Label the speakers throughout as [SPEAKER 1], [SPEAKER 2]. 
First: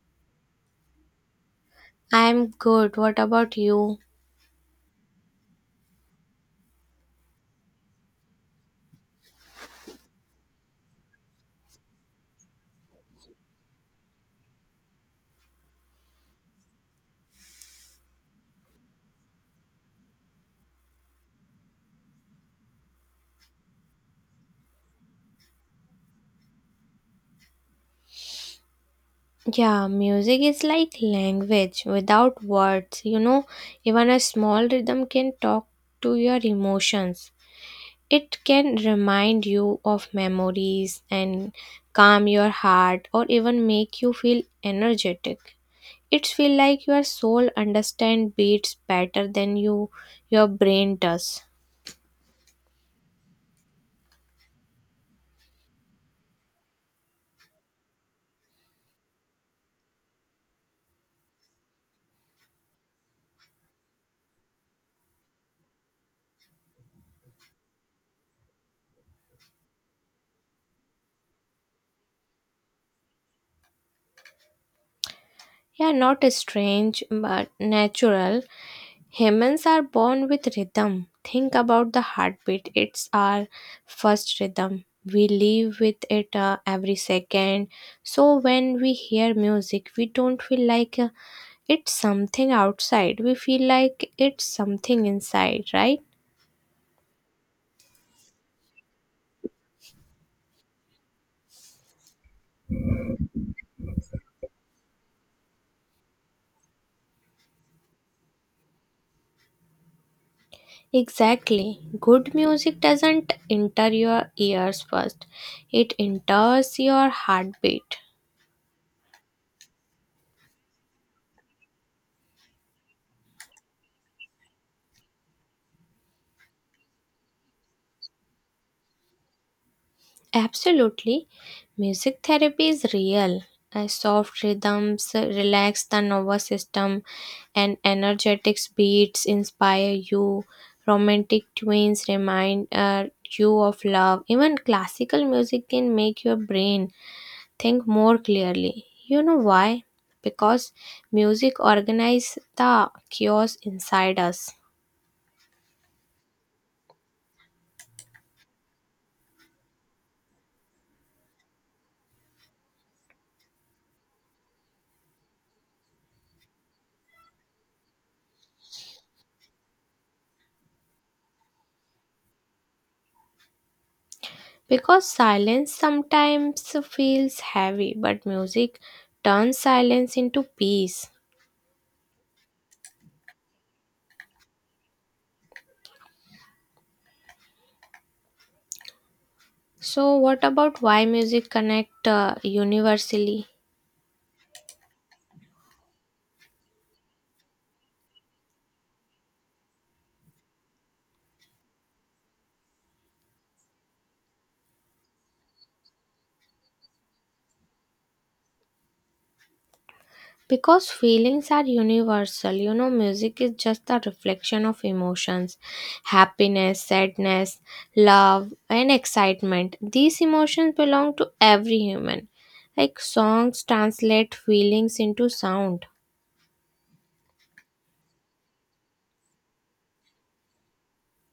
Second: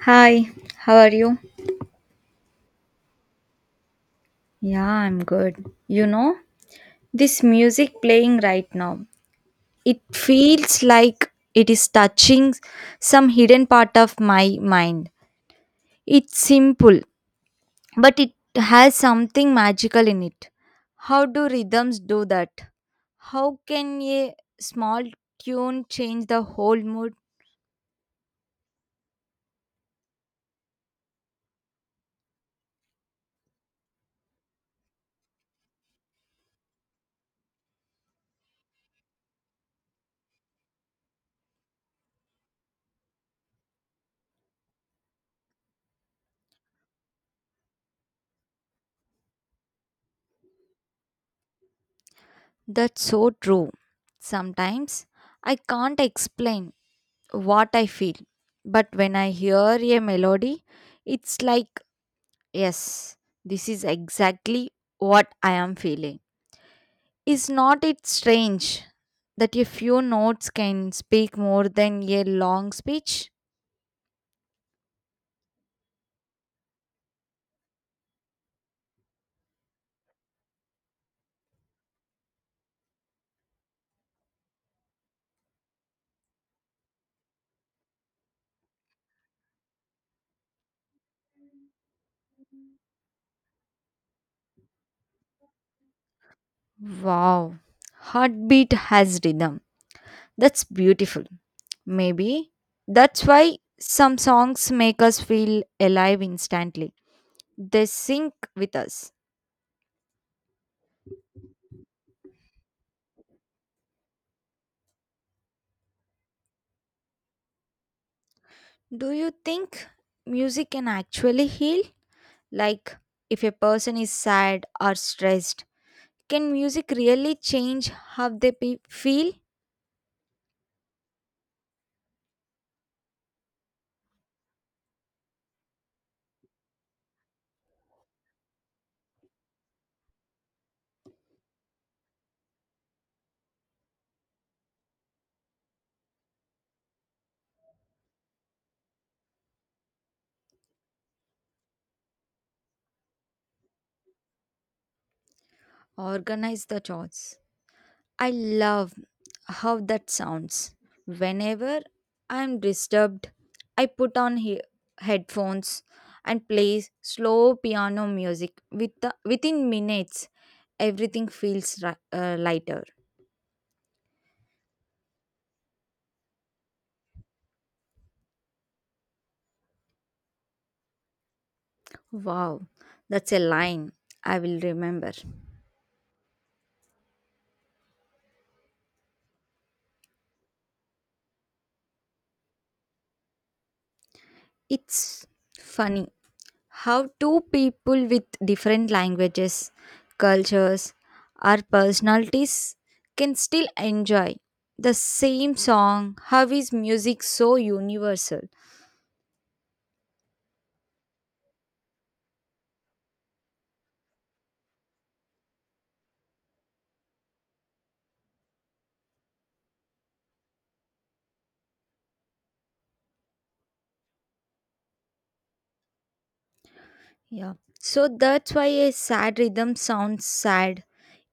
[SPEAKER 1] Hi, how are you?
[SPEAKER 2] I'm good. What about you?
[SPEAKER 1] Yeah, I'm good. You know, this music playing right now, it feels like it is touching some hidden part of my mind. It's simple, but it has something magical in it. How do rhythms do that? How can a small tune change the whole mood?
[SPEAKER 2] Yeah, music is like language without words. Even a small rhythm can talk to your emotions. It can remind you of memories and calm your heart or even make you feel energetic. It feels like your soul understands beats better than your brain does.
[SPEAKER 1] That's so true. Sometimes I can't explain what I feel, but when I hear a melody, it's like, yes, this is exactly what I am feeling. Is not it strange that a few notes can speak more than a long speech?
[SPEAKER 2] Yeah, not strange but natural. Humans are born with rhythm. Think about the heartbeat. It's our first rhythm. We live with it every second. So when we hear music, we don't feel like it's something outside. We feel like it's something inside, right?
[SPEAKER 1] Wow, heartbeat has rhythm. That's beautiful. Maybe that's why some songs make us feel alive instantly. They sync with us.
[SPEAKER 2] Exactly. Good music doesn't enter your ears first, it enters your heartbeat.
[SPEAKER 1] Do you think music can actually heal? Like, if a person is sad or stressed, can music really change how they feel?
[SPEAKER 2] Absolutely. Music therapy is real. A soft rhythms relax the nervous system and energetic beats inspire you. Romantic tunes remind you of love. Even classical music can make your brain think more clearly. You know why? Because music organizes the chaos inside us.
[SPEAKER 1] Organize the thoughts. I love how that sounds. Whenever I'm disturbed, I put on headphones and play slow piano music. Within minutes, everything feels lighter.
[SPEAKER 2] Because silence sometimes feels heavy, but music turns silence into peace.
[SPEAKER 1] Wow, that's a line I will remember.
[SPEAKER 2] So, what about why music connect universally?
[SPEAKER 1] It's funny how two people with different languages, cultures, or personalities can still enjoy the same song. How is music so universal?
[SPEAKER 2] Because feelings are universal. Music is just a reflection of emotions: happiness, sadness, love, and excitement. These emotions belong to every human. Like songs translate feelings into sound.
[SPEAKER 1] Yeah. So that's why a sad rhythm sounds sad,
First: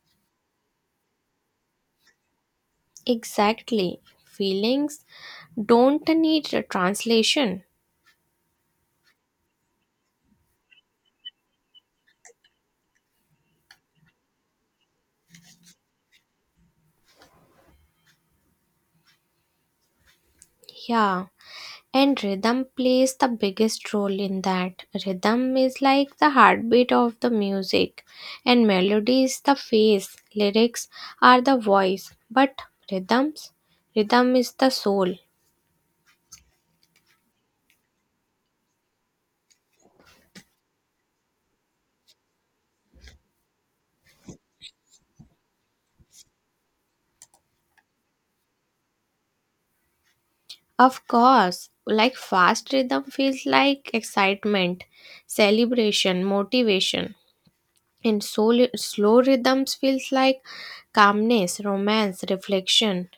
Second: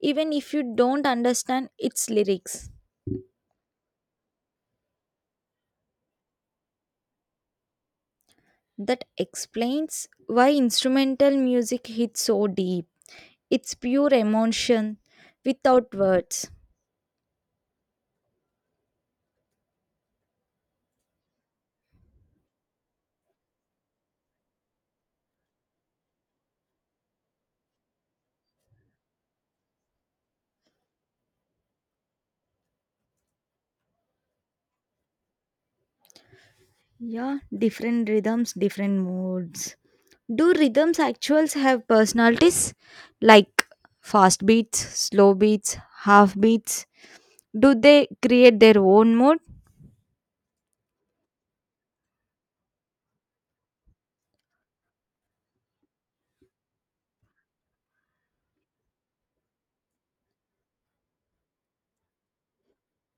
[SPEAKER 1] even if you don't understand its lyrics.
[SPEAKER 2] Exactly. Feelings don't need a translation.
[SPEAKER 1] That explains why instrumental music hits so deep. It's pure emotion without words.
[SPEAKER 2] Yeah. And rhythm plays the biggest role in that. Rhythm is like the heartbeat of the music, and melody is the face, lyrics are the voice, but rhythms, rhythm is the soul.
[SPEAKER 1] Yeah, different rhythms, different moods. Do rhythms actuals have personalities like fast beats, slow beats, half beats? Do they create their own mood?
[SPEAKER 2] Of course, like fast rhythm feels like excitement, celebration, motivation. And slow rhythms feels like calmness, romance, reflection.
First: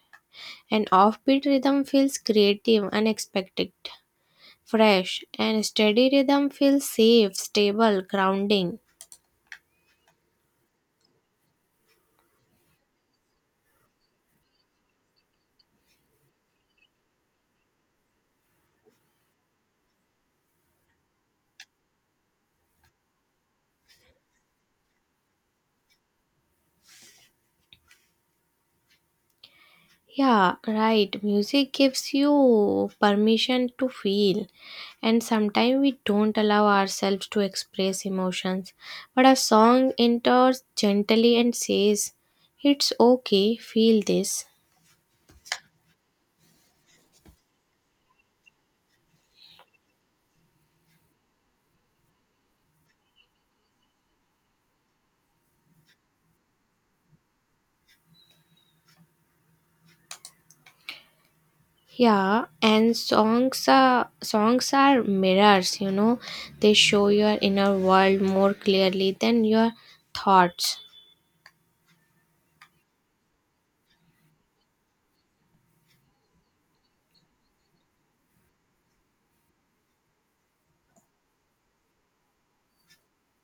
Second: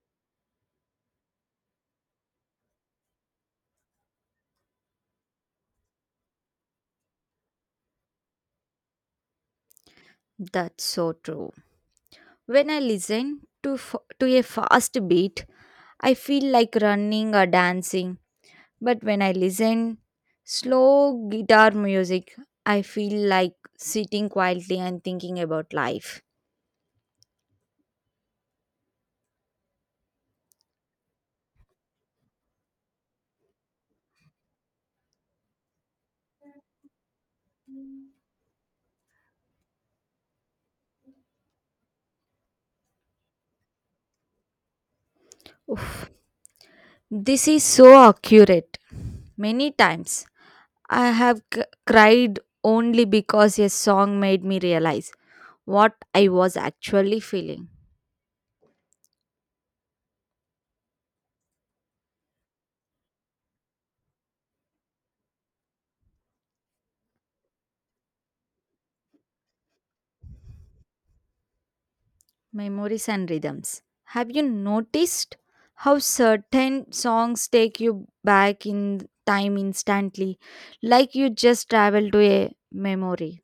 [SPEAKER 2] An offbeat rhythm feels creative, unexpected, fresh. And steady rhythm feels safe, stable, grounding.
[SPEAKER 1] That's so true. When I listen to to a fast beat, I feel like running or dancing. But when I listen slow guitar music, I feel like sitting quietly and thinking about life.
[SPEAKER 2] Yeah, right. Music gives you permission to feel. And sometimes we don't allow ourselves to express emotions. But a song enters gently and says, "It's okay, feel this."
[SPEAKER 1] Oof, this is so accurate. Many times I have cried only because a song made me realize what I was actually feeling.
[SPEAKER 2] Yeah, and songs are mirrors, you know. They show your inner world more clearly than your thoughts.
[SPEAKER 1] Memories and rhythms. Have you noticed how certain songs take you back in time instantly, like you just travel to a memory?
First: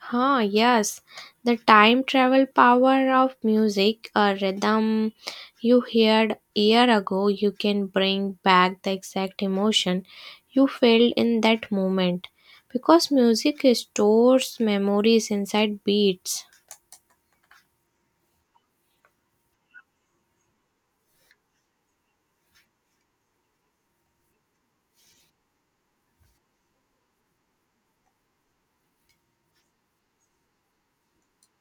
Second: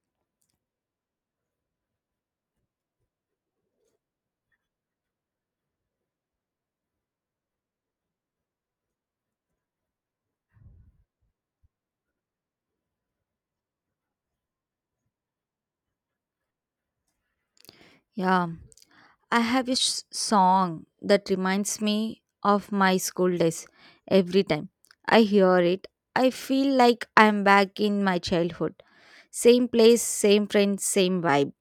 [SPEAKER 2] Huh, yes. The time travel power of music, a rhythm you heard year ago, you can bring back the exact emotion you felt in that moment. Because music stores memories inside beats.
[SPEAKER 1] Yeah, I have a song that reminds me of my school days. Every time I hear it, I feel like I'm back in my childhood. Same place, same friends, same vibe.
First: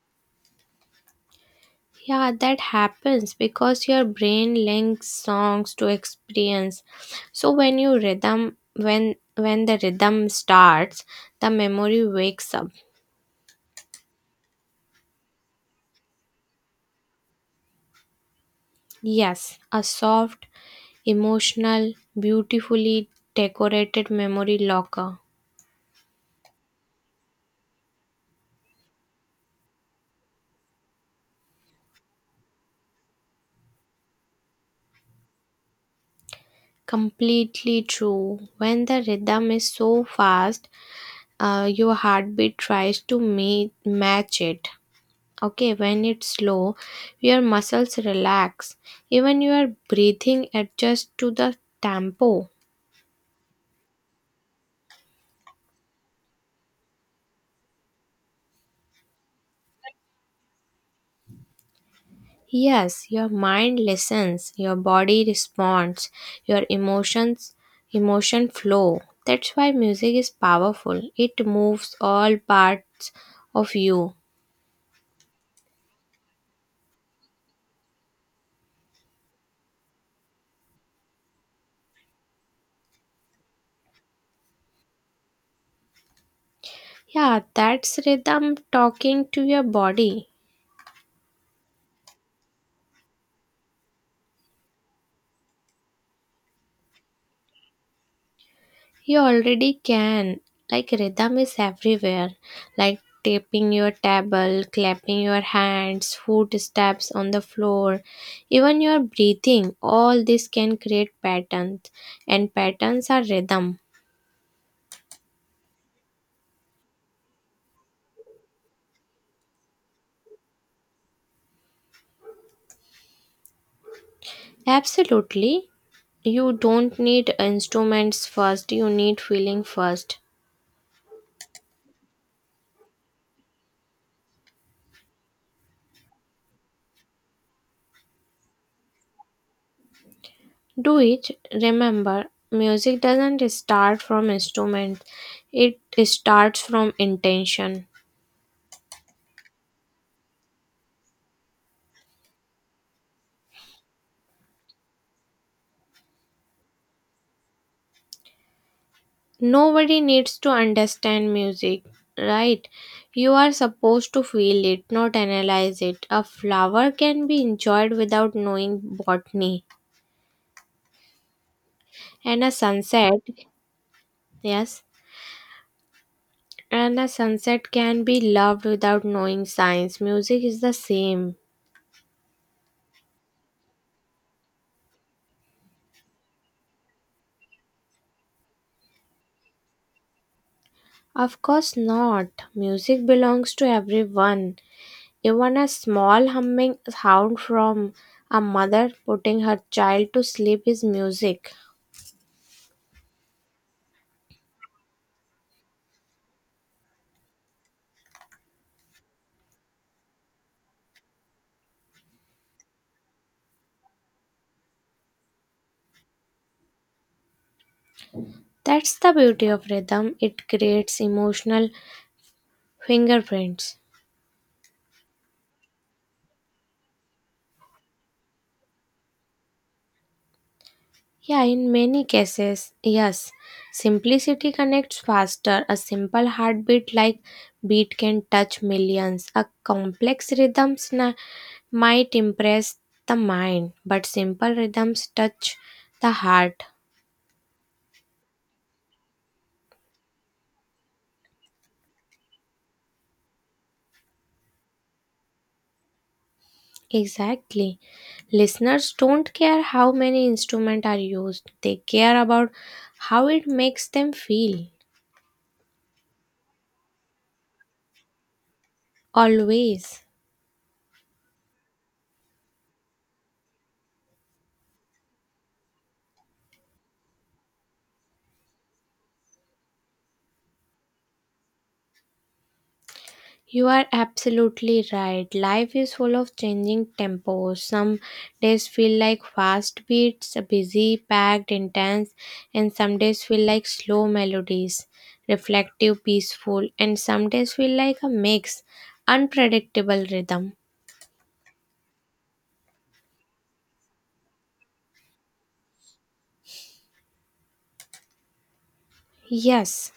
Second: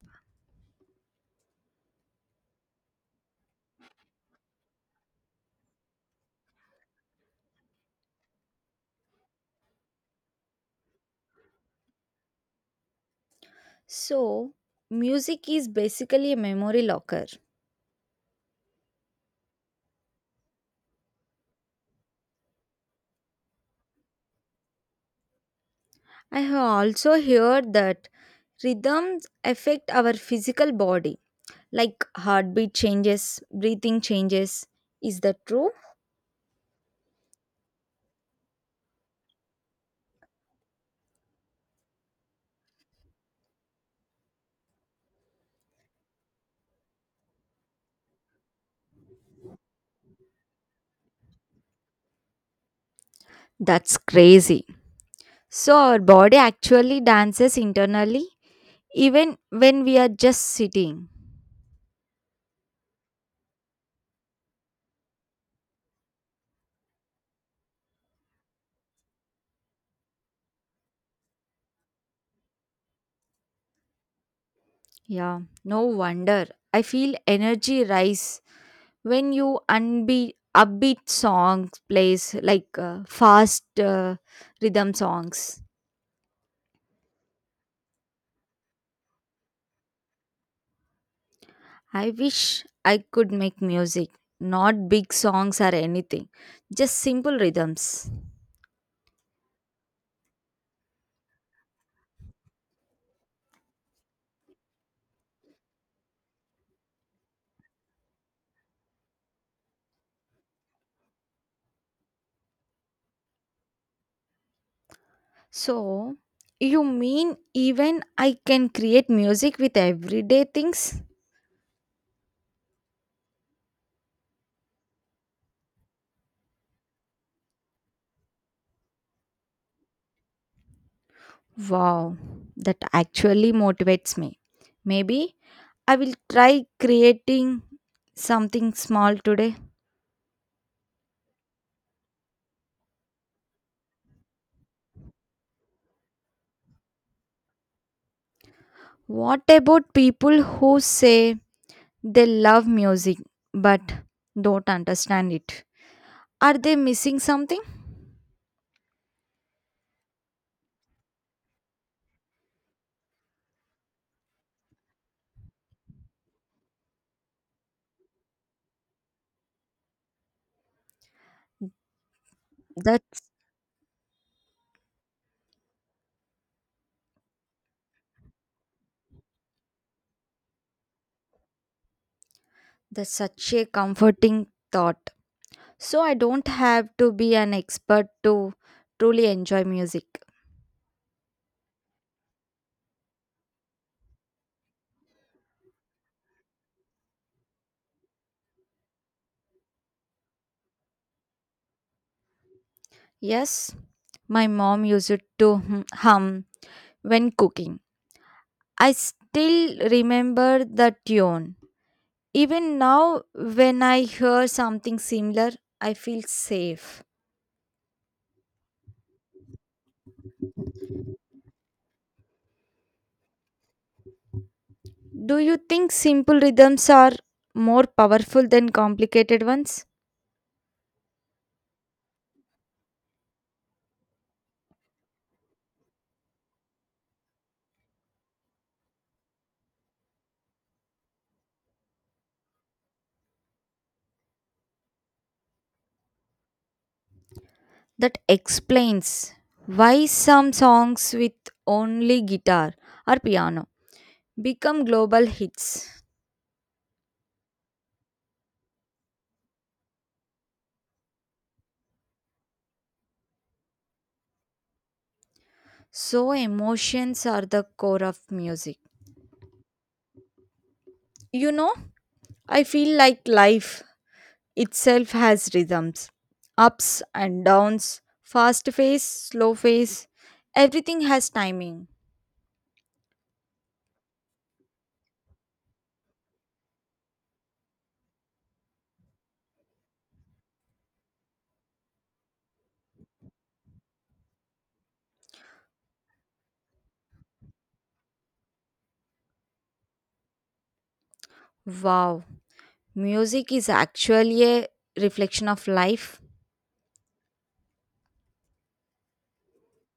[SPEAKER 2] Yeah, that happens because your brain links songs to experience. So when the rhythm starts, the memory wakes up.
[SPEAKER 1] So, music is basically a memory locker.
[SPEAKER 2] Yes, a soft, emotional, beautifully decorated memory locker.
[SPEAKER 1] I have also heard that rhythms affect our physical body, like heartbeat changes, breathing changes. Is that true?
[SPEAKER 2] Completely true. When the rhythm is so fast, your heartbeat tries to match it. Okay, when it's slow, your muscles relax. Even your breathing adjusts to the tempo.
[SPEAKER 1] That's crazy. So our body actually dances internally even when we are just sitting.
[SPEAKER 2] Yes, your mind listens, your body responds, your emotion flow. That's why music is powerful. It moves all parts of you.
[SPEAKER 1] Yeah, no wonder. I feel energy rise when you unbeat upbeat songs plays like fast rhythm songs.
[SPEAKER 2] Yeah, that's rhythm talking to your body.
[SPEAKER 1] I wish I could make music, not big songs or anything, just simple rhythms.
[SPEAKER 2] You already can. Like rhythm is everywhere. Like tapping your table, clapping your hands, footsteps on the floor, even your breathing. All this can create patterns, and patterns are rhythm.
[SPEAKER 1] So, you mean even I can create music with everyday things?
[SPEAKER 2] Absolutely. You don't need instruments first, you need feeling first.
[SPEAKER 1] Wow, that actually motivates me. Maybe I will try creating something small today.
[SPEAKER 2] Do it. Remember, music doesn't start from instruments, it starts from intention.
[SPEAKER 1] What about people who say they love music but don't understand it? Are they missing something?
[SPEAKER 2] Nobody needs to understand music, right? You are supposed to feel it, not analyze it. A flower can be enjoyed without knowing botany, and a sunset,
[SPEAKER 1] That's,
[SPEAKER 2] yes, and a sunset can be loved without knowing science. Music is the same.
[SPEAKER 1] that's such a comforting thought. So I don't have to be an expert to truly enjoy music.
[SPEAKER 2] Of course not. Music belongs to everyone. Even a small humming sound from a mother putting her child to sleep is music.
[SPEAKER 1] Yes, my mom used to hum hum when cooking. I still remember the tune. Even now, when I hear something similar, I feel safe.
[SPEAKER 2] That's the beauty of rhythm, it creates emotional fingerprints.
[SPEAKER 1] Do you think simple rhythms are more powerful than complicated ones?
[SPEAKER 2] Yeah, in many cases, yes. Simplicity connects faster. A simple heartbeat like beat can touch millions. A complex rhythm might impress the mind, but simple rhythms touch the heart.
[SPEAKER 1] That explains why some songs with only guitar or piano become global hits.
[SPEAKER 2] Exactly. Listeners don't care how many instruments are used, they care about how it makes them feel.
[SPEAKER 1] So, emotions are the core of music.
[SPEAKER 2] Always.
[SPEAKER 1] You know, I feel like life itself has rhythms, ups and downs, fast phase, slow phase. Everything has timing.
[SPEAKER 2] You are absolutely right. Life is full of changing tempos. Some days feel like fast beats, busy, packed, intense, and some days feel like slow melodies, reflective, peaceful, and some days feel like a mix, unpredictable rhythm.
[SPEAKER 1] Wow, music is actually a reflection of life.
[SPEAKER 2] Yes,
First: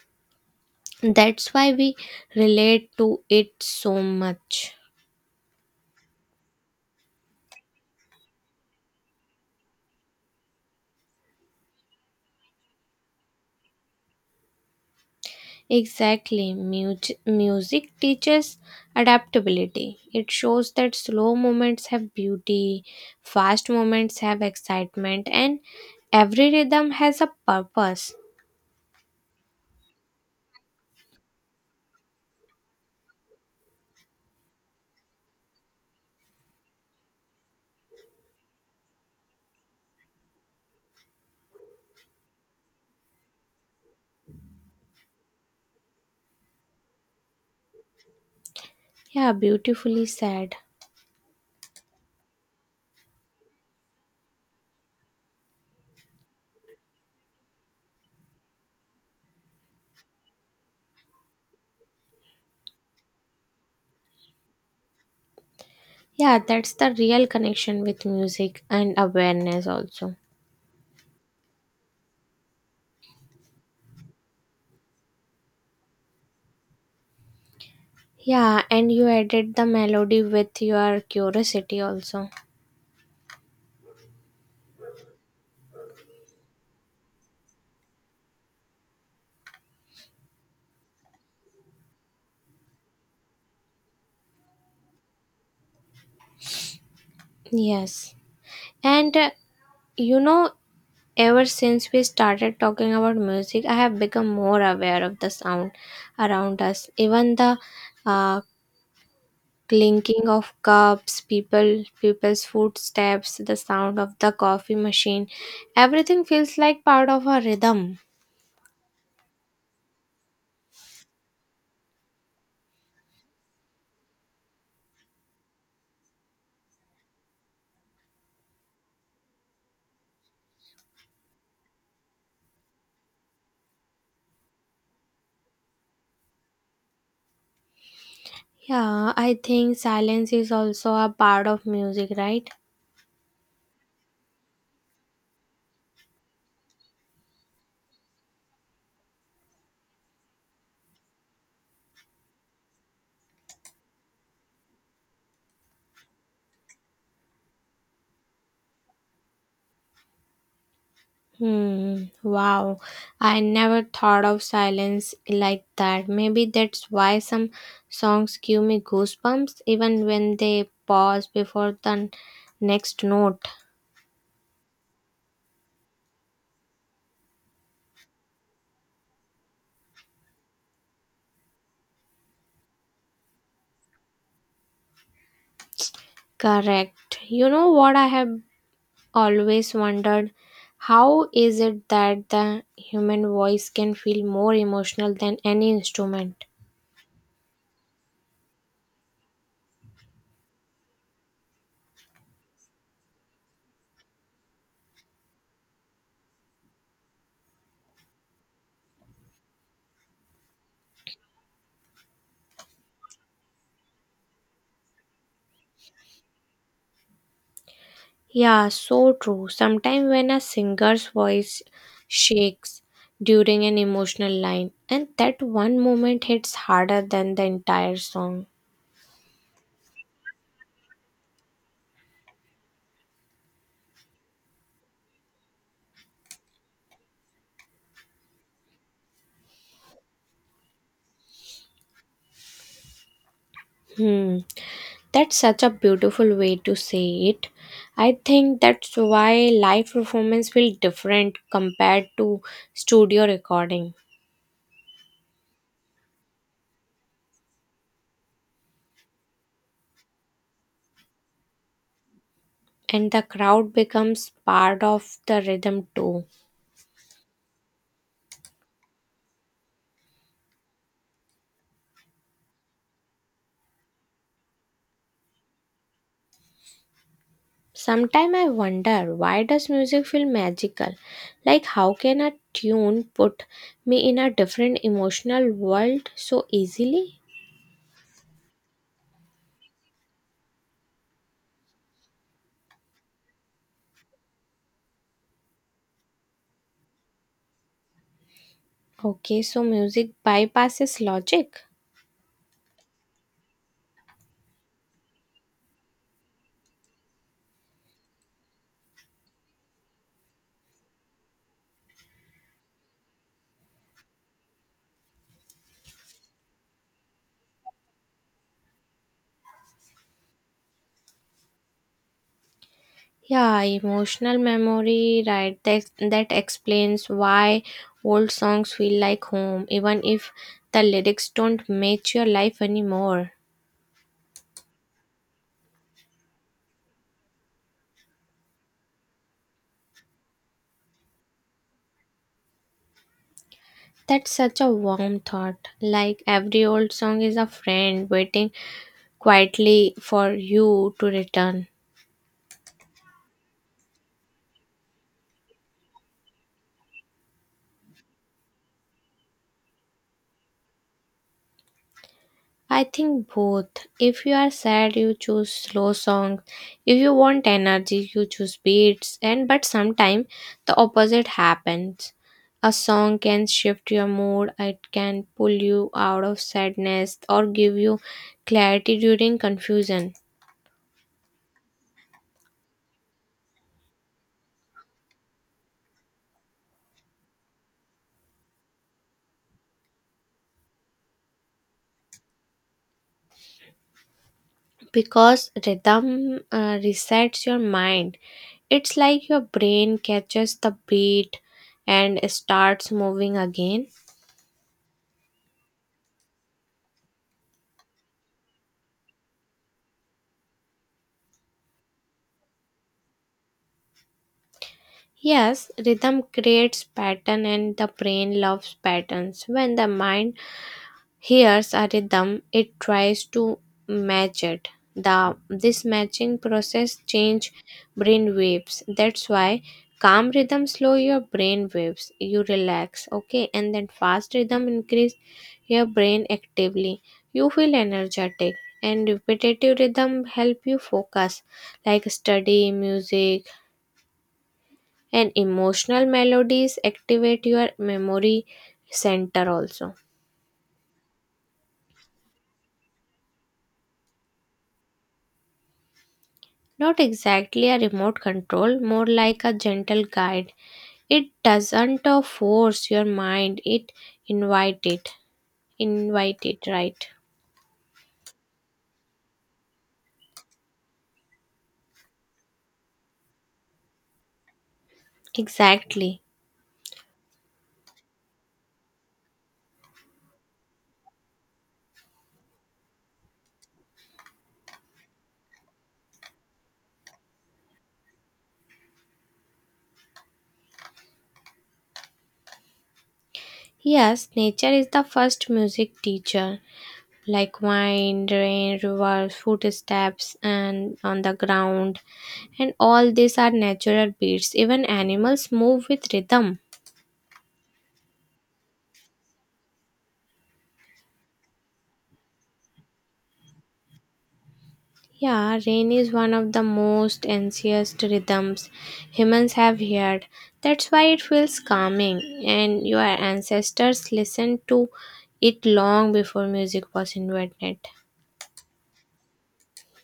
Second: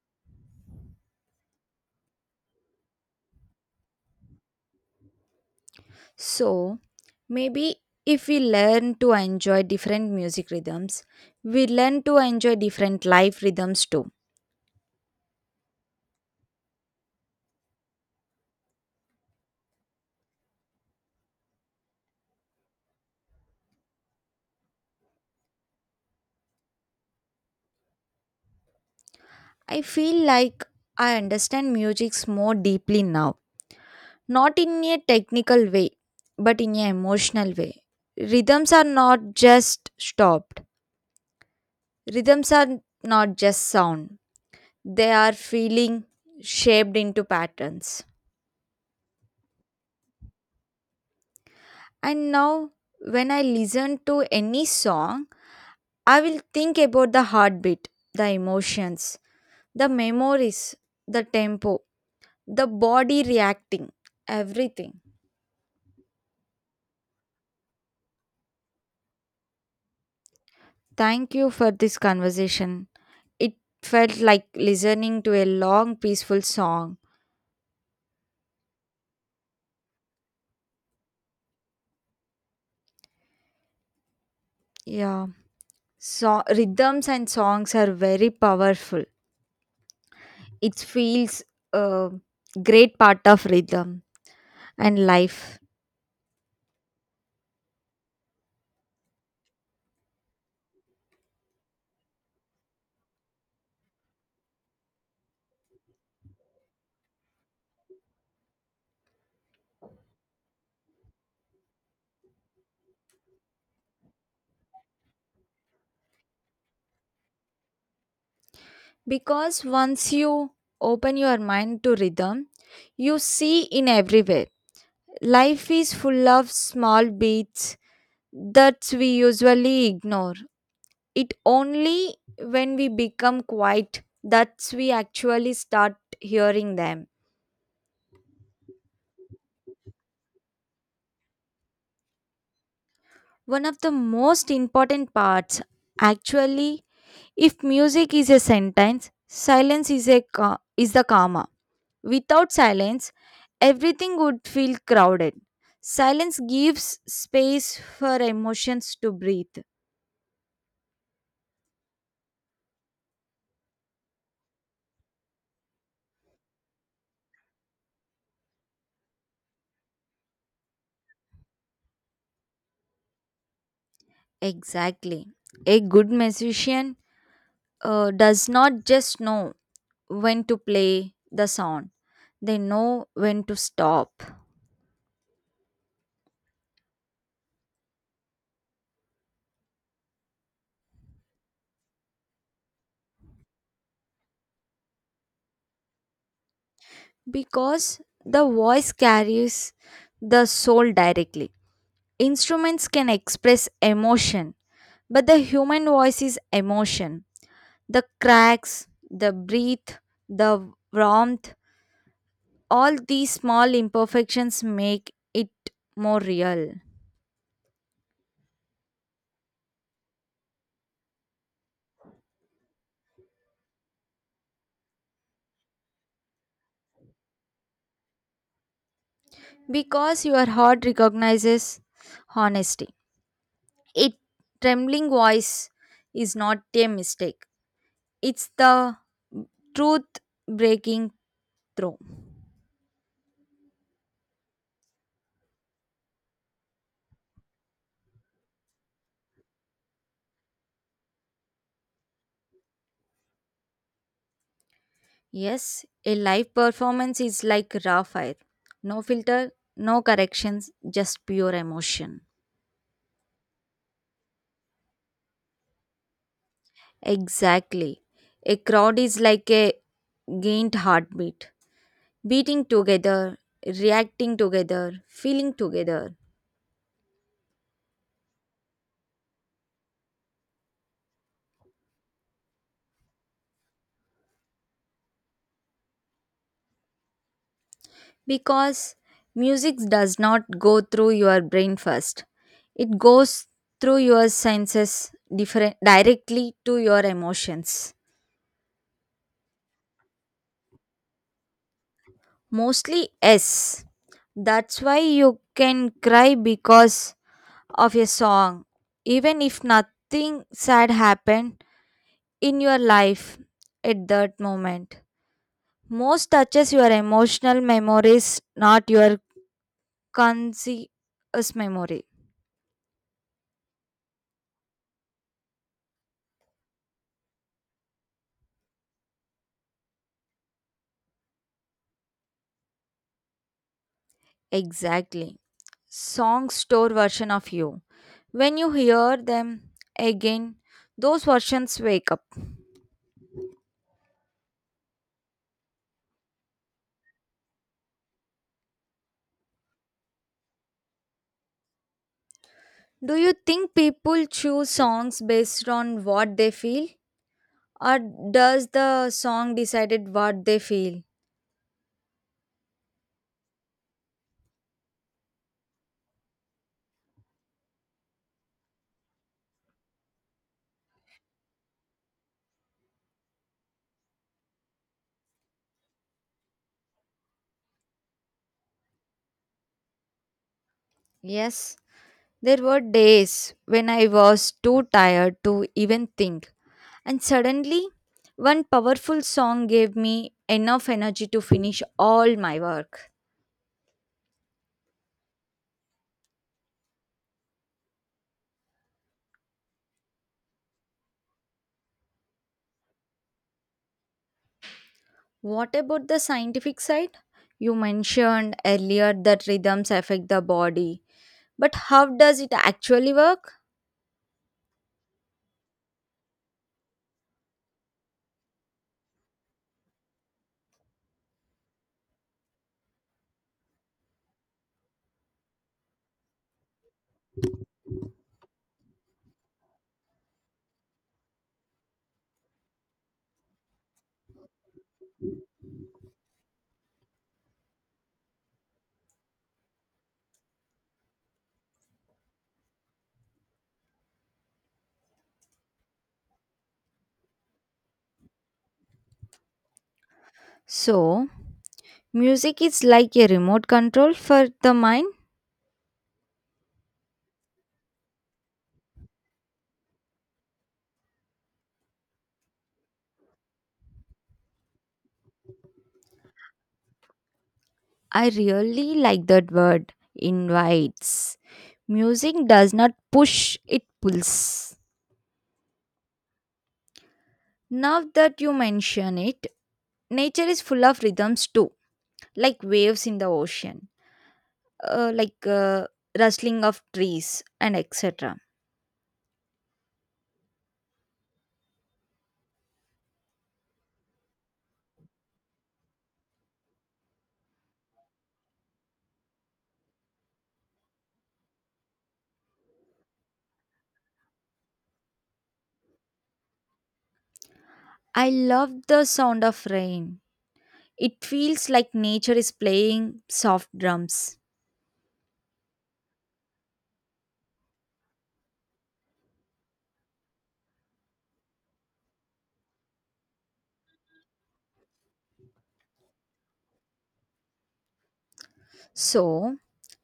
[SPEAKER 2] that's why we relate to it so much.
[SPEAKER 1] So, maybe if we learn to enjoy different music rhythms, we learn to enjoy different life rhythms too.
[SPEAKER 2] Exactly. Music teaches adaptability. It shows that slow moments have beauty, fast moments have excitement, and every rhythm has a purpose.
[SPEAKER 1] I feel like I understand music more deeply now, not in a technical way but in a emotional way. Rhythms are not just stopped. Rhythms are not just sound, they are feeling shaped into patterns.
[SPEAKER 2] Yeah, beautifully said.
[SPEAKER 1] And now when I listen to any song, I will think about the heartbeat, the emotions, the memories, the tempo, the body reacting, everything.
[SPEAKER 2] Yeah, that's the real connection with music and awareness also.
[SPEAKER 1] Thank you for this conversation. It felt like listening to a long, peaceful song.
[SPEAKER 2] Yeah, and you added the melody with your curiosity also.
[SPEAKER 1] Yeah, so rhythms and songs are very powerful. It feels a great part of rhythm and life.
[SPEAKER 2] Yes. And you know, ever since we started talking about music, I have become more aware of the sound around us. Even the uh, clinking of cups, people's footsteps, the sound of the coffee machine, everything feels like part of a rhythm.
[SPEAKER 1] Because once you open your mind to rhythm, you see in everywhere. Life is full of small beats that we usually ignore. It only when we become quiet that we actually start hearing them.
[SPEAKER 2] Yeah, I think silence is also a part of music, right?
[SPEAKER 1] One of the most important parts, actually, if music is a sentence, silence is a ca- is the karma. Without silence, everything would feel crowded. Silence gives space for emotions to breathe.
[SPEAKER 2] Hmm, wow. I never thought of silence like that. Maybe that's why some songs give me goosebumps even when they pause before the next note.
[SPEAKER 1] Exactly. A good musician does not just know when to play the song, they know when to stop.
[SPEAKER 2] Correct. You know what I have always wondered? How is it that the human voice can feel more emotional than any instrument?
[SPEAKER 1] Because the voice carries the soul directly. Instruments can express emotion, but the human voice is emotion. The cracks, the breath, the warmth, all these small imperfections make it more real.
[SPEAKER 2] Yeah, so true. Sometimes when a singer's voice shakes during an emotional line, and that one moment hits harder than the entire song.
[SPEAKER 1] Because your heart recognizes honesty. It trembling voice is not a mistake. It's the truth breaking through.
[SPEAKER 2] Hmm, that's such a beautiful way to say it. I think that's why live performance feel different compared to studio recording,
[SPEAKER 1] Yes, a live performance is like raw fire. No filter, no corrections, just pure emotion.
[SPEAKER 2] and the crowd becomes part of the rhythm too.
[SPEAKER 1] Exactly. A crowd is like a gained heartbeat, beating together, reacting together, feeling together.
[SPEAKER 2] Sometimes I wonder, why does music feel magical? Like how can a tune put me in a different emotional world so easily?
[SPEAKER 1] Because music does not go through your brain first, it goes through your senses different, directly to your emotions.
[SPEAKER 2] Okay, so music bypasses logic.
[SPEAKER 1] Mostly yes. That's why you can cry because of a song. Even if nothing sad happened in your life at that moment. Most touches your emotional memories, not your conscious memory.
[SPEAKER 2] Yeah, emotional memory, right? That explains why old songs feel like home, even if the lyrics don't match your life anymore.
[SPEAKER 1] Exactly. Songs store version of you. When you hear them again, those versions wake up.
[SPEAKER 2] That's such a warm thought. Like every old song is a friend waiting quietly for you to return.
[SPEAKER 1] Do you think people choose songs based on what they feel? Or does the song decided what they feel?
[SPEAKER 2] I think both. If you are sad, you choose slow songs. If you want energy, you choose beats. And but sometimes the opposite happens. A song can shift your mood. It can pull you out of sadness or give you clarity during confusion.
[SPEAKER 1] Yes, there were days when I was too tired to even think. And suddenly, one powerful song gave me enough energy to finish all my work.
[SPEAKER 2] Because rhythm resets your mind. It's like your brain catches the beat and starts moving again.
[SPEAKER 1] What about the scientific side? You mentioned earlier that rhythms affect the body, but how does it actually work?
[SPEAKER 2] Yes, rhythm creates pattern and the brain loves patterns. When the mind hears a rhythm, it tries to match it. The this matching process change brain waves. That's why calm rhythm slow your brain waves. You relax, okay? And then fast rhythm increase your brain actively. You feel energetic and repetitive rhythm help you focus like study, music, and emotional melodies activate your memory center also.
[SPEAKER 1] So, music is like a remote control for the mind.
[SPEAKER 2] Not exactly a remote control, more like a gentle guide. It doesn't force your mind, it invite it. Invite it, right?
[SPEAKER 1] I really like that word, invites. Music does not push, it pulls.
[SPEAKER 2] Exactly.
[SPEAKER 1] Now that you mention it, nature is full of rhythms too, like waves in the ocean, uh, like uh, rustling of trees, and etc.
[SPEAKER 2] Yes, nature is the first music teacher. Like wind, rain, rivers, footsteps, and on the ground, and all these are natural beats. Even animals move with rhythm.
[SPEAKER 1] I love the sound of rain. It feels like nature is playing soft drums.
[SPEAKER 2] Yeah, rain is one of the most ancient rhythms humans have heard. That's why it feels calming, and your ancestors listened to it long before music was invented.
[SPEAKER 1] So,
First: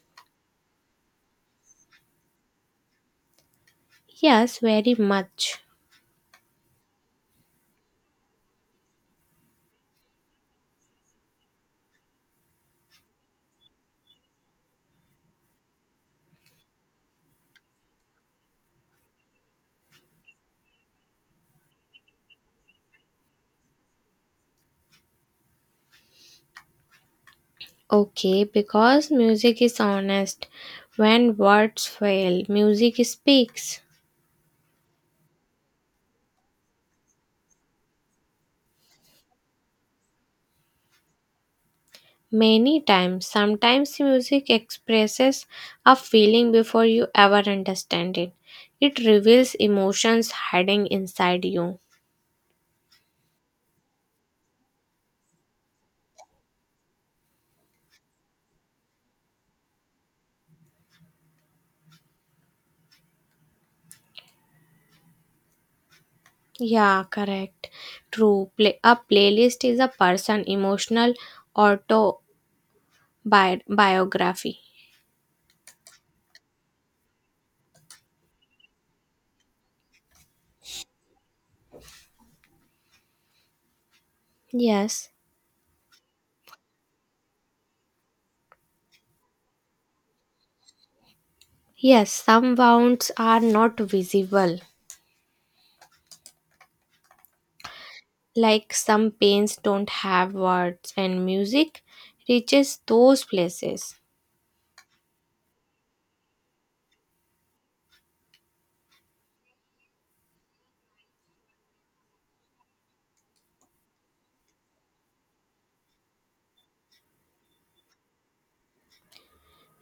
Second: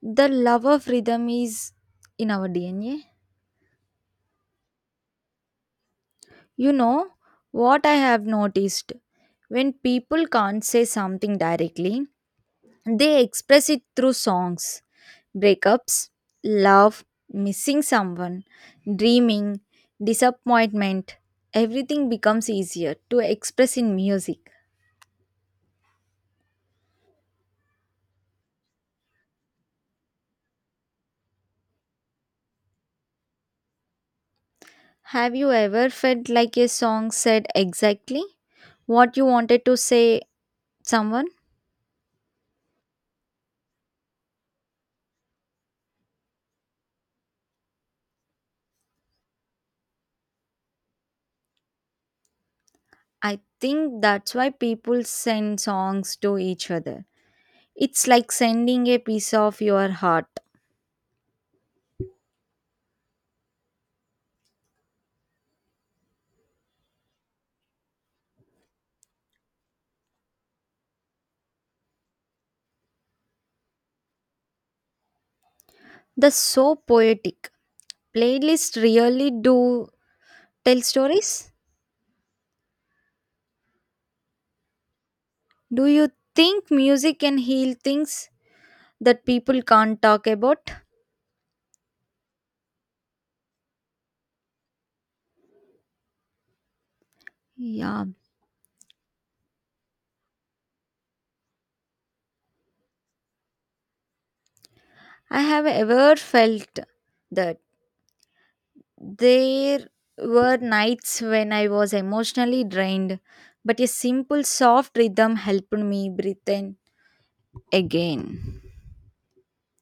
[SPEAKER 1] the love of rhythm is in our DNA.
[SPEAKER 2] Yes, very much.
[SPEAKER 1] You know what I have noticed? When people can't say something directly, they express it through songs, breakups, love, missing someone, dreaming, disappointment. Everything becomes easier to express in music.
[SPEAKER 2] Okay, because music is honest. When words fail, music speaks.
[SPEAKER 1] Have you ever felt like a song said exactly what you wanted to say someone?
[SPEAKER 2] Many times, sometimes music expresses a feeling before you ever understand it. It reveals emotions hiding inside you.
[SPEAKER 1] I think that's why people send songs to each other. It's like sending a piece of your heart.
[SPEAKER 2] Yeah, correct. True. A playlist is a person emotional autobiography.
[SPEAKER 1] That's so poetic. Playlists really do tell stories.
[SPEAKER 2] Yes.
[SPEAKER 1] Do you think music can heal things that people can't talk about?
[SPEAKER 2] Yes, some wounds are not visible.
[SPEAKER 1] Yeah,
[SPEAKER 2] Like some pains don't have words, and music reaches those places.
[SPEAKER 1] I have ever felt that there were nights when I was emotionally drained, but a simple soft rhythm helped me breathe in again.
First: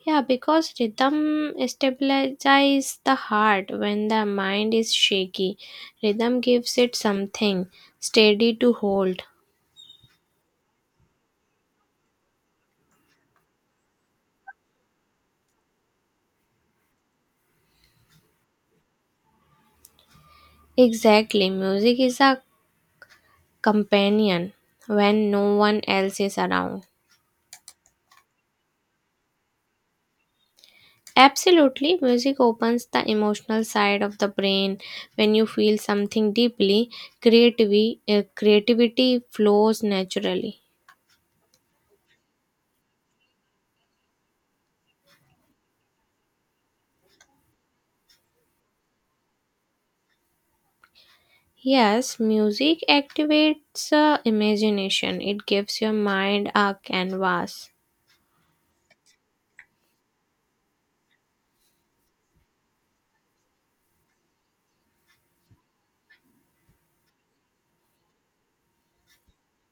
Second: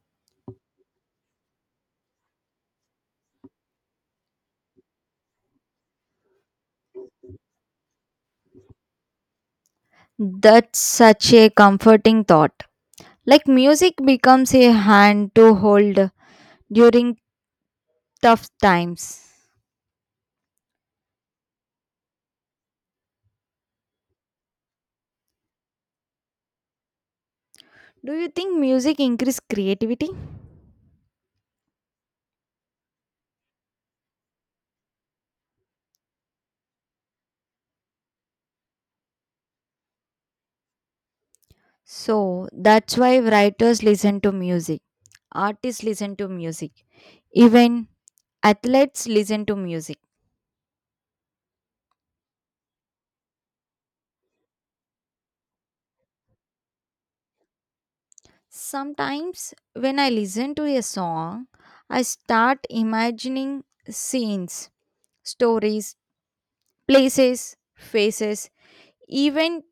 [SPEAKER 2] Yeah, because rhythm stabilizes the heart when the mind is shaky. Rhythm gives it something steady to hold.
[SPEAKER 1] That's such a comforting thought. Like music becomes a hand to hold during tough times.
[SPEAKER 2] Exactly, music is a companion when no one else is around.
[SPEAKER 1] Do you think music increase creativity?
[SPEAKER 2] Absolutely, music opens the emotional side of the brain. When you feel something deeply, creativity flows naturally.
[SPEAKER 1] So that's why writers listen to music, artists listen to music, even athletes listen to music.
[SPEAKER 2] Yes, music activates imagination. It gives your mind a canvas.
[SPEAKER 1] Sometimes when I listen to a song, I start imagining scenes, stories, places, faces, even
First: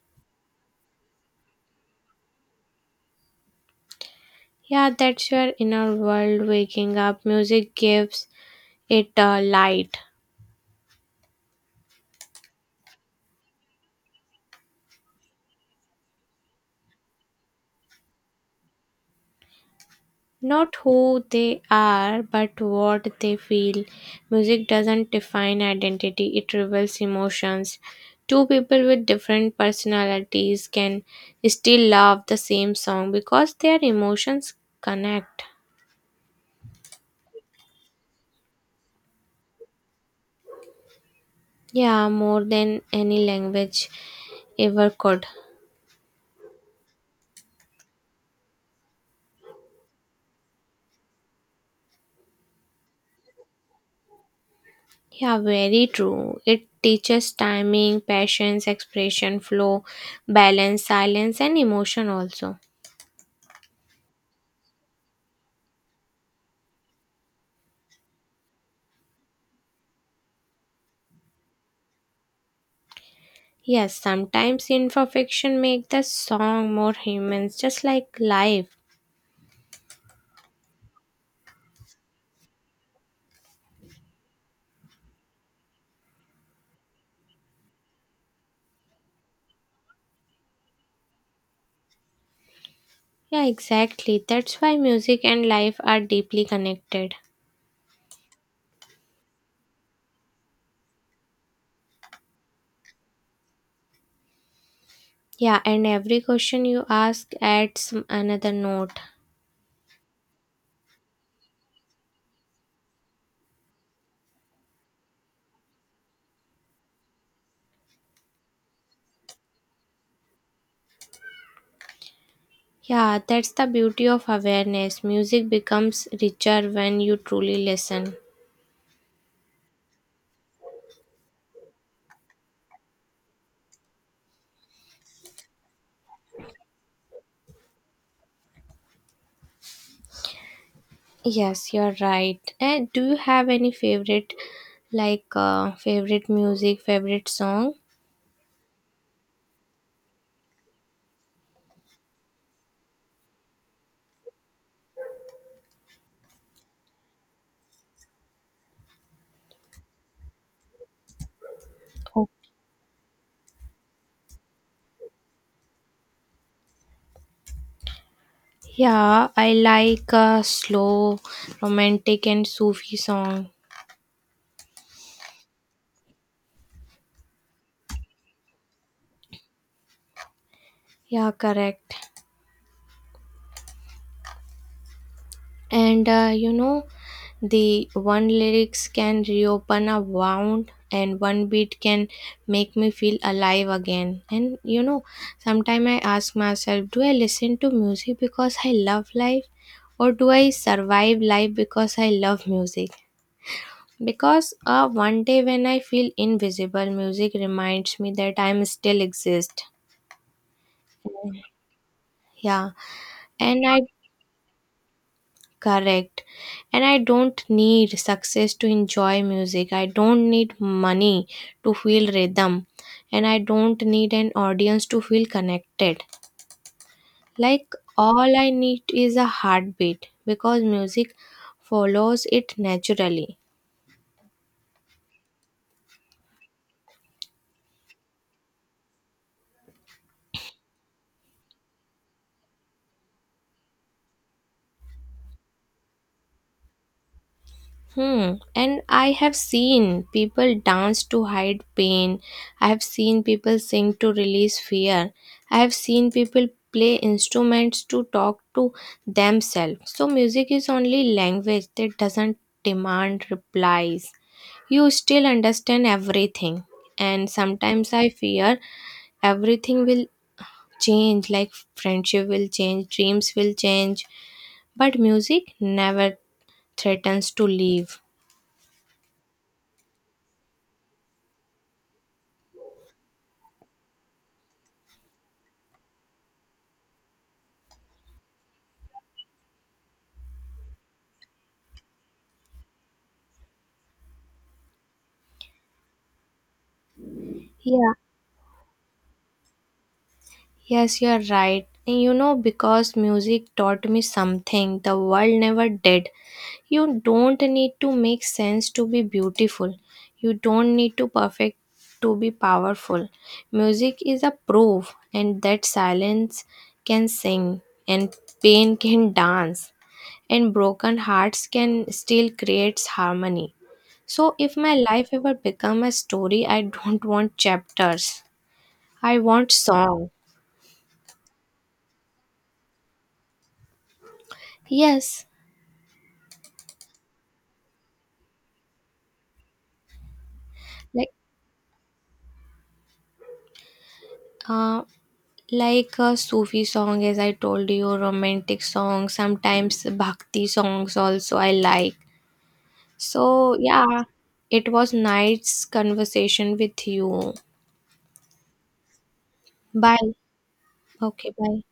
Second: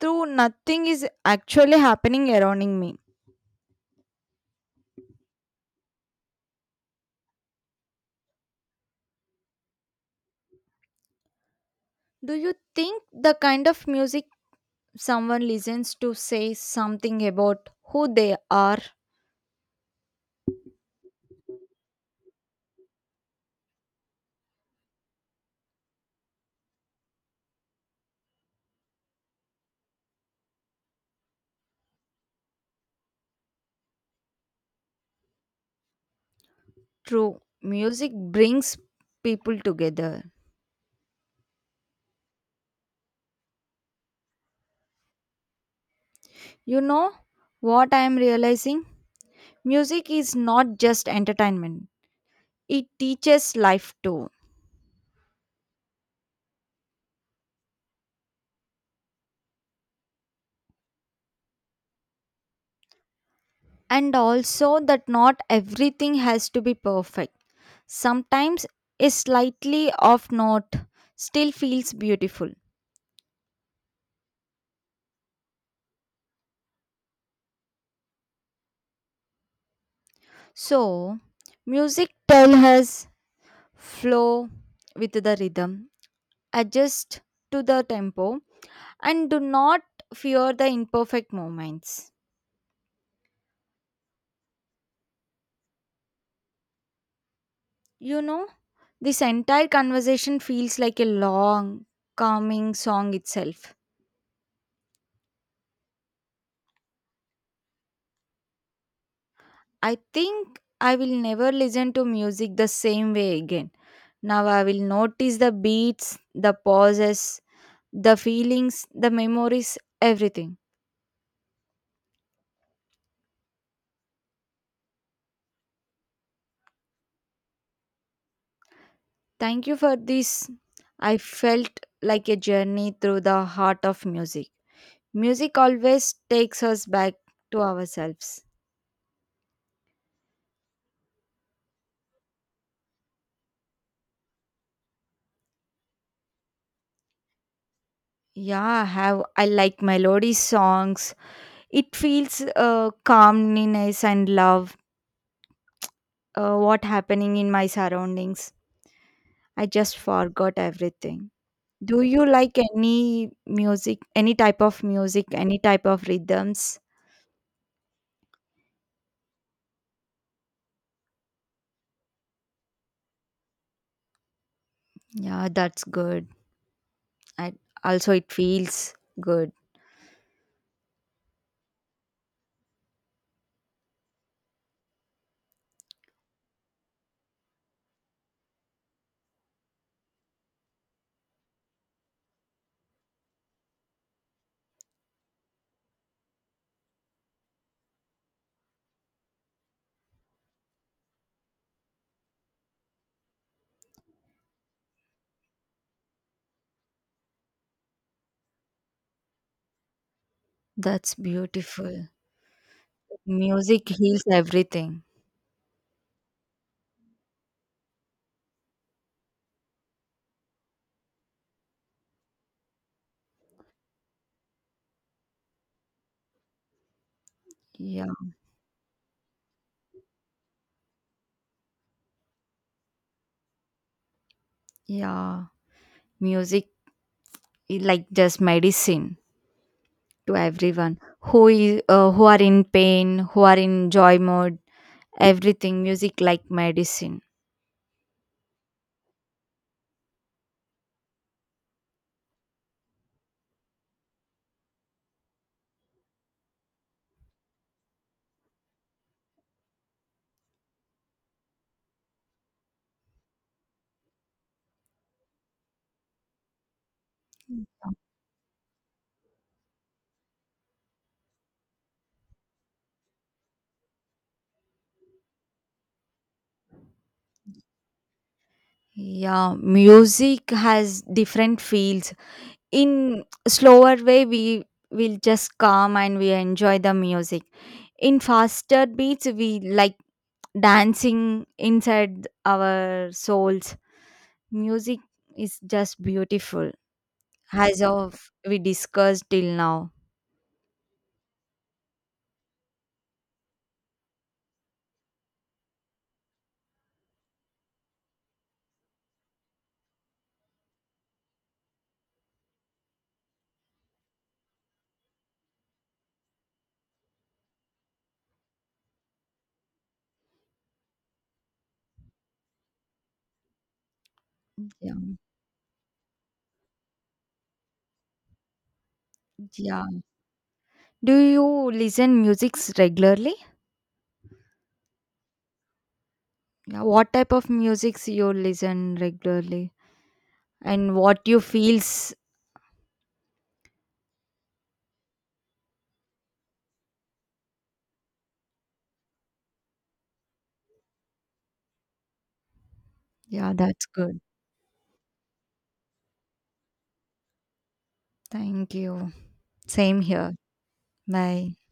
[SPEAKER 1] though nothing is actually happening around me.
[SPEAKER 2] Yeah, that's your inner world waking up. Music gives it a light.
[SPEAKER 1] Do you think the kind of music someone listens to says something about who they are?
[SPEAKER 2] Not who they are, but what they feel. Music doesn't define identity, it reveals emotions. Two people with different personalities can still love the same song because their emotions connect.
[SPEAKER 1] True, music brings people together.
[SPEAKER 2] Yeah, more than any language ever could.
[SPEAKER 1] You know what I am realizing? Music is not just entertainment, it teaches life too.
[SPEAKER 2] Yeah, very true. It teaches timing, patience, expression, flow, balance, silence, and emotion also.
[SPEAKER 1] And also, that not everything has to be perfect. Sometimes a slightly off note still feels beautiful.
[SPEAKER 2] Yes, sometimes imperfection make the song more human, just like life.
[SPEAKER 1] So, music tells us flow with the rhythm, adjust to the tempo, and do not fear the imperfect moments.
[SPEAKER 2] Yeah, exactly. That's why music and life are deeply connected.
[SPEAKER 1] You know, this entire conversation feels like a long, calming song itself.
[SPEAKER 2] Yeah, and every question you ask adds another note.
[SPEAKER 1] I think I will never listen to music the same way again. Now I will notice the beats, the pauses, the feelings, the memories, everything.
[SPEAKER 2] Yeah, that's the beauty of awareness. Music becomes richer when you truly listen.
[SPEAKER 1] Thank you for this. I felt like a journey through the heart of music. Music always takes us back to ourselves.
[SPEAKER 2] Yes, you're right. And do you have any favorite, like favorite music, favorite song?
[SPEAKER 1] Yeah, I like melody songs. It feels calmness and love. What happening in my surroundings? I just forgot everything. Do you
[SPEAKER 2] Oh.
[SPEAKER 1] like any music, any type of music, any type of rhythms?
[SPEAKER 2] Yeah, I like slow, romantic, and Sufi song.
[SPEAKER 1] Yeah, that's good. I also it feels good.
[SPEAKER 2] Yeah, correct. And the one lyrics can reopen a wound, and one beat can make me feel alive again. And you know, sometimes I ask myself, do I listen to music because I love life, or do I survive life because I love music? Because one day when I feel invisible, music reminds me that I'm still exist.
[SPEAKER 1] That's beautiful.
[SPEAKER 2] Yeah, and I.
[SPEAKER 1] Music heals everything.
[SPEAKER 2] Correct. And I don't need success to enjoy music. I don't need money to feel rhythm. And I don't need an audience to feel connected. Like,
[SPEAKER 1] Yeah,
[SPEAKER 2] all I need is a heartbeat because music follows it naturally.
[SPEAKER 1] yeah. Music like just medicine to everyone who is who are in pain, who are in joy mode, everything music like medicine.
[SPEAKER 2] Hmm. And I have seen people dance to hide pain. I have seen people sing to release fear. I have seen people play instruments to talk to themselves. So, music is only language that doesn't demand replies. You still understand everything. And sometimes I fear everything will change, like friendship will change, dreams will change, but music never threatens to leave.
[SPEAKER 1] Yeah, music has different fields. In slower way we will just calm and we enjoy the music. In faster beats we like dancing inside our souls. Music is just beautiful, as
[SPEAKER 2] Yeah.
[SPEAKER 1] of we discussed till now.
[SPEAKER 2] Yes, you're right. And you know, because music taught me something the world never did. You don't need to make sense to be beautiful. You don't need to perfect to be powerful. Music is a proof, and that silence can sing, and pain can dance, and broken hearts can still create harmony. So, if my
[SPEAKER 1] Yeah,
[SPEAKER 2] life ever become a story, I don't want chapters. I want
[SPEAKER 1] yeah.
[SPEAKER 2] song.
[SPEAKER 1] Do you listen musics regularly?
[SPEAKER 2] Yes.
[SPEAKER 1] Yeah, what type of musics you listen regularly and
[SPEAKER 2] Like,
[SPEAKER 1] what you feels?
[SPEAKER 2] uh, like a Sufi song, as I told you, romantic songs, sometimes bhakti songs also I like.
[SPEAKER 1] Yeah,
[SPEAKER 2] So,
[SPEAKER 1] that's
[SPEAKER 2] yeah,
[SPEAKER 1] good.
[SPEAKER 2] it was nice conversation with you.
[SPEAKER 1] Thank you. Same
[SPEAKER 2] Bye.
[SPEAKER 1] here.
[SPEAKER 2] Okay,
[SPEAKER 1] Bye.
[SPEAKER 2] bye.